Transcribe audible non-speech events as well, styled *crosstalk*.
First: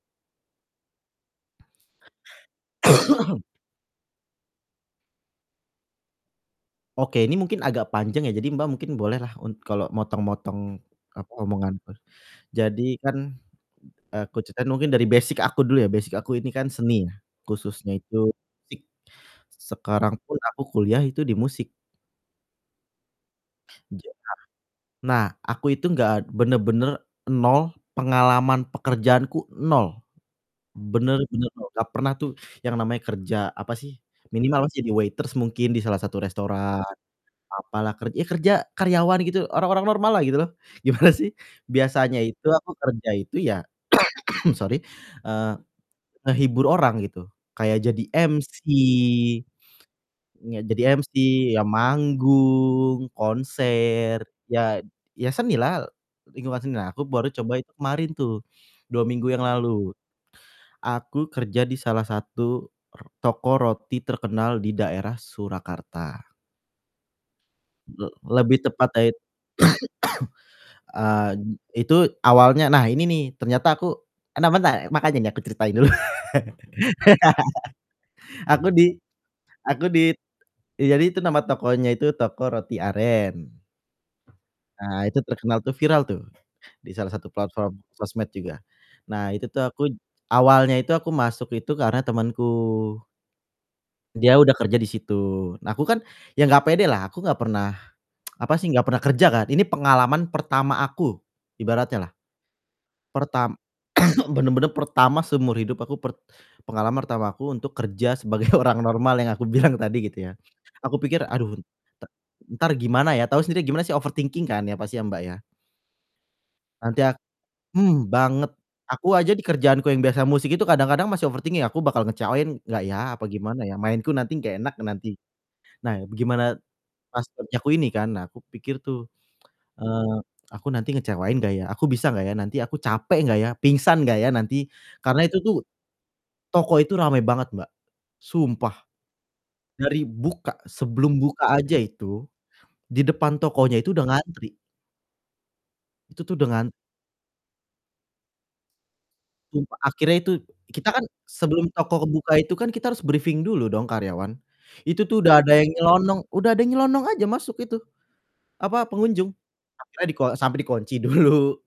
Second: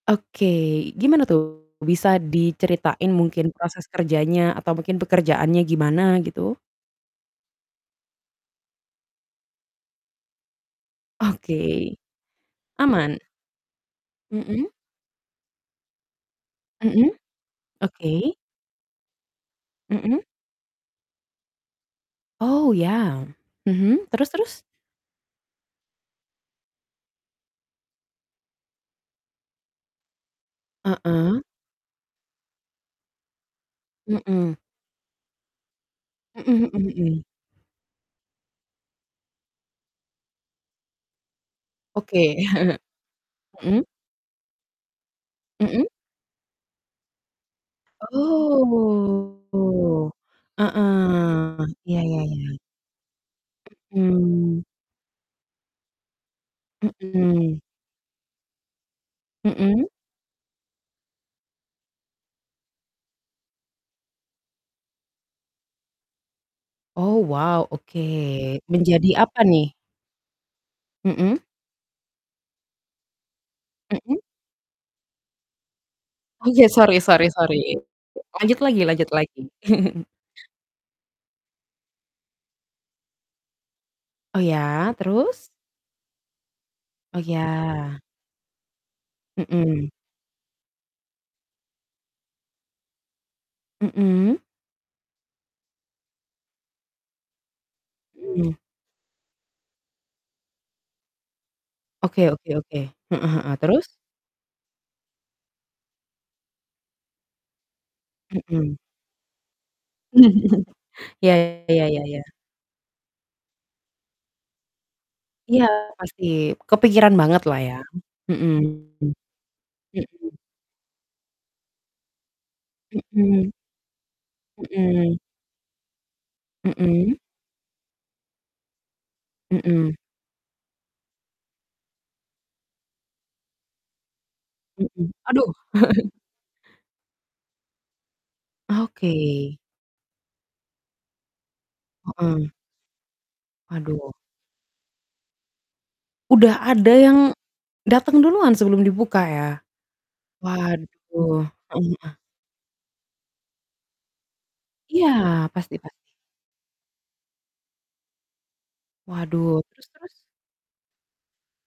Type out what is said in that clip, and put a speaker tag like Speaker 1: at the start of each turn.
Speaker 1: Oke, gimana tuh bisa diceritain
Speaker 2: *coughs*
Speaker 1: mungkin proses kerjanya atau mungkin pekerjaannya gimana gitu?
Speaker 2: Oke, ini mungkin agak panjang ya. Jadi, Mbak, mungkin bolehlah un kalau motong-motong, apa, omonganku.
Speaker 1: Oke.
Speaker 2: Jadi kan
Speaker 1: Aman.
Speaker 2: aku ceritain
Speaker 1: Mhm?
Speaker 2: mungkin dari basic aku dulu ya. Basic aku ini kan seni,
Speaker 1: Mhm,
Speaker 2: khususnya
Speaker 1: oke.
Speaker 2: itu musik. Sekarang
Speaker 1: Mhm?
Speaker 2: pun aku kuliah itu di musik.
Speaker 1: Oh, iya. Mhm,
Speaker 2: *unintelligible*
Speaker 1: terus terus?
Speaker 2: Nah, aku itu enggak bener-bener nol, pengalaman pekerjaanku nol. Bener
Speaker 1: Heeh.
Speaker 2: bener nol, gak pernah tuh yang namanya kerja, apa sih,
Speaker 1: Mhm.
Speaker 2: minimal jadi waiters mungkin di salah satu
Speaker 1: Mhm
Speaker 2: restoran
Speaker 1: mhm mhm.
Speaker 2: apalah, ker ya kerja karyawan gitu, orang-orang normal lah gitu loh. Gimana sih biasanya
Speaker 1: Oke.
Speaker 2: itu aku
Speaker 1: *chuckles*
Speaker 2: kerja itu ya
Speaker 1: Mhm?
Speaker 2: *coughs* sorry, eee,
Speaker 1: Mhm?
Speaker 2: ngehibur orang gitu, kayak jadi MC
Speaker 1: Oh,
Speaker 2: iya, jadi MC, ya
Speaker 1: heeh, iya iya iya.
Speaker 2: manggung, konser
Speaker 1: Mhm.
Speaker 2: ya ya seni lah, lingkungan seni lah. Aku baru coba
Speaker 1: Mhm.
Speaker 2: itu kemarin tuh 2 minggu yang
Speaker 1: Mhm?
Speaker 2: lalu. Aku kerja di salah satu r toko roti terkenal di daerah Surakarta.
Speaker 1: Oh wow, oke.
Speaker 2: Le lebih tepatnya
Speaker 1: Menjadi
Speaker 2: it
Speaker 1: apa nih?
Speaker 2: *coughs* eee,
Speaker 1: Mhm?
Speaker 2: itu awalnya nah ini nih ternyata aku
Speaker 1: Mhm?
Speaker 2: nah bentar, makanya nih aku ceritain dulu. *laughs*
Speaker 1: Oh iya, sorry sorry sorry. Lanjut
Speaker 2: Aku
Speaker 1: lagi
Speaker 2: di
Speaker 1: lanjut lagi.
Speaker 2: aku
Speaker 1: *chuckles*
Speaker 2: di d ya jadi itu nama tokonya itu Toko Roti Aren.
Speaker 1: Oh iya,
Speaker 2: Nah itu
Speaker 1: terus?
Speaker 2: terkenal tuh, viral tuh di salah
Speaker 1: Oh
Speaker 2: satu platform
Speaker 1: iya.
Speaker 2: sosmed juga. Nah, itu tuh
Speaker 1: Mhm.
Speaker 2: aku j awalnya itu aku masuk itu karena temanku dia
Speaker 1: Mhm?
Speaker 2: udah kerja di situ. Nah, aku kan ya gak pede lah aku gak pernah, *tsk*
Speaker 1: Mmm.
Speaker 2: apa sih, gak pernah kerja kan, ini pengalaman pertama aku ibaratnya lah.
Speaker 1: Oke oke oke, heeh heeh,
Speaker 2: Pertam
Speaker 1: terus?
Speaker 2: *coughs* bener-bener pertama seumur hidup aku, per pengalaman pertama aku untuk kerja sebagai
Speaker 1: Mhm.
Speaker 2: orang normal yang aku bilang tadi gitu ya. Aku
Speaker 1: *chuckles*
Speaker 2: pikir
Speaker 1: Iya
Speaker 2: aduh
Speaker 1: iya iya
Speaker 2: t
Speaker 1: iya.
Speaker 2: entar gimana ya? Tahu sendiri gimana sih overthinking kan ya pasti ya, Mbak, ya?
Speaker 1: Iya pasti
Speaker 2: Nanti
Speaker 1: kepikiran
Speaker 2: ak
Speaker 1: banget lah ya,
Speaker 2: hmm, banget,
Speaker 1: mhm.
Speaker 2: aku aja di kerjaanku yang biasa
Speaker 1: Mhm.
Speaker 2: musik itu kadang-kadang masih overthinking aku bakal ngecewain nggak ya, apa
Speaker 1: Mhm.
Speaker 2: gimana ya? Mainku nanti nggak enak nanti.
Speaker 1: Mhm.
Speaker 2: Nah, begimana
Speaker 1: Mhm?
Speaker 2: pas kerjaku ini kan, nah aku pikir tuh,
Speaker 1: Mhm.
Speaker 2: eee, "Aku nanti ngecewain gak ya? Aku bisa gak ya? Nanti aku capek gak ya? Pingsan gak ya nanti?"
Speaker 1: Mhm,
Speaker 2: Karena itu
Speaker 1: aduh.
Speaker 2: tuh
Speaker 1: *chuckles*
Speaker 2: toko itu rame banget, Mbak. Sumpah,
Speaker 1: Oke.
Speaker 2: dari buka sebelum buka aja itu,
Speaker 1: Heeh.
Speaker 2: di depan tokonya itu udah
Speaker 1: Aduh.
Speaker 2: ngantri. Itu tuh
Speaker 1: Udah
Speaker 2: dengan
Speaker 1: ada yang dateng duluan sebelum dibuka ya?
Speaker 2: Sumpah, akhirnya itu kita kan
Speaker 1: Waduh,
Speaker 2: sebelum
Speaker 1: heeh
Speaker 2: toko
Speaker 1: heeh.
Speaker 2: buka itu kan kita harus briefing dulu dong karyawan. Itu
Speaker 1: Iya,
Speaker 2: tuh udah ada yang
Speaker 1: pasti pasti.
Speaker 2: nyelonong udah ada yang nyelonong aja masuk itu, apa, pengunjung.
Speaker 1: Waduh, terus
Speaker 2: Akhirnya
Speaker 1: terus?
Speaker 2: diko sampai dikunci dulu.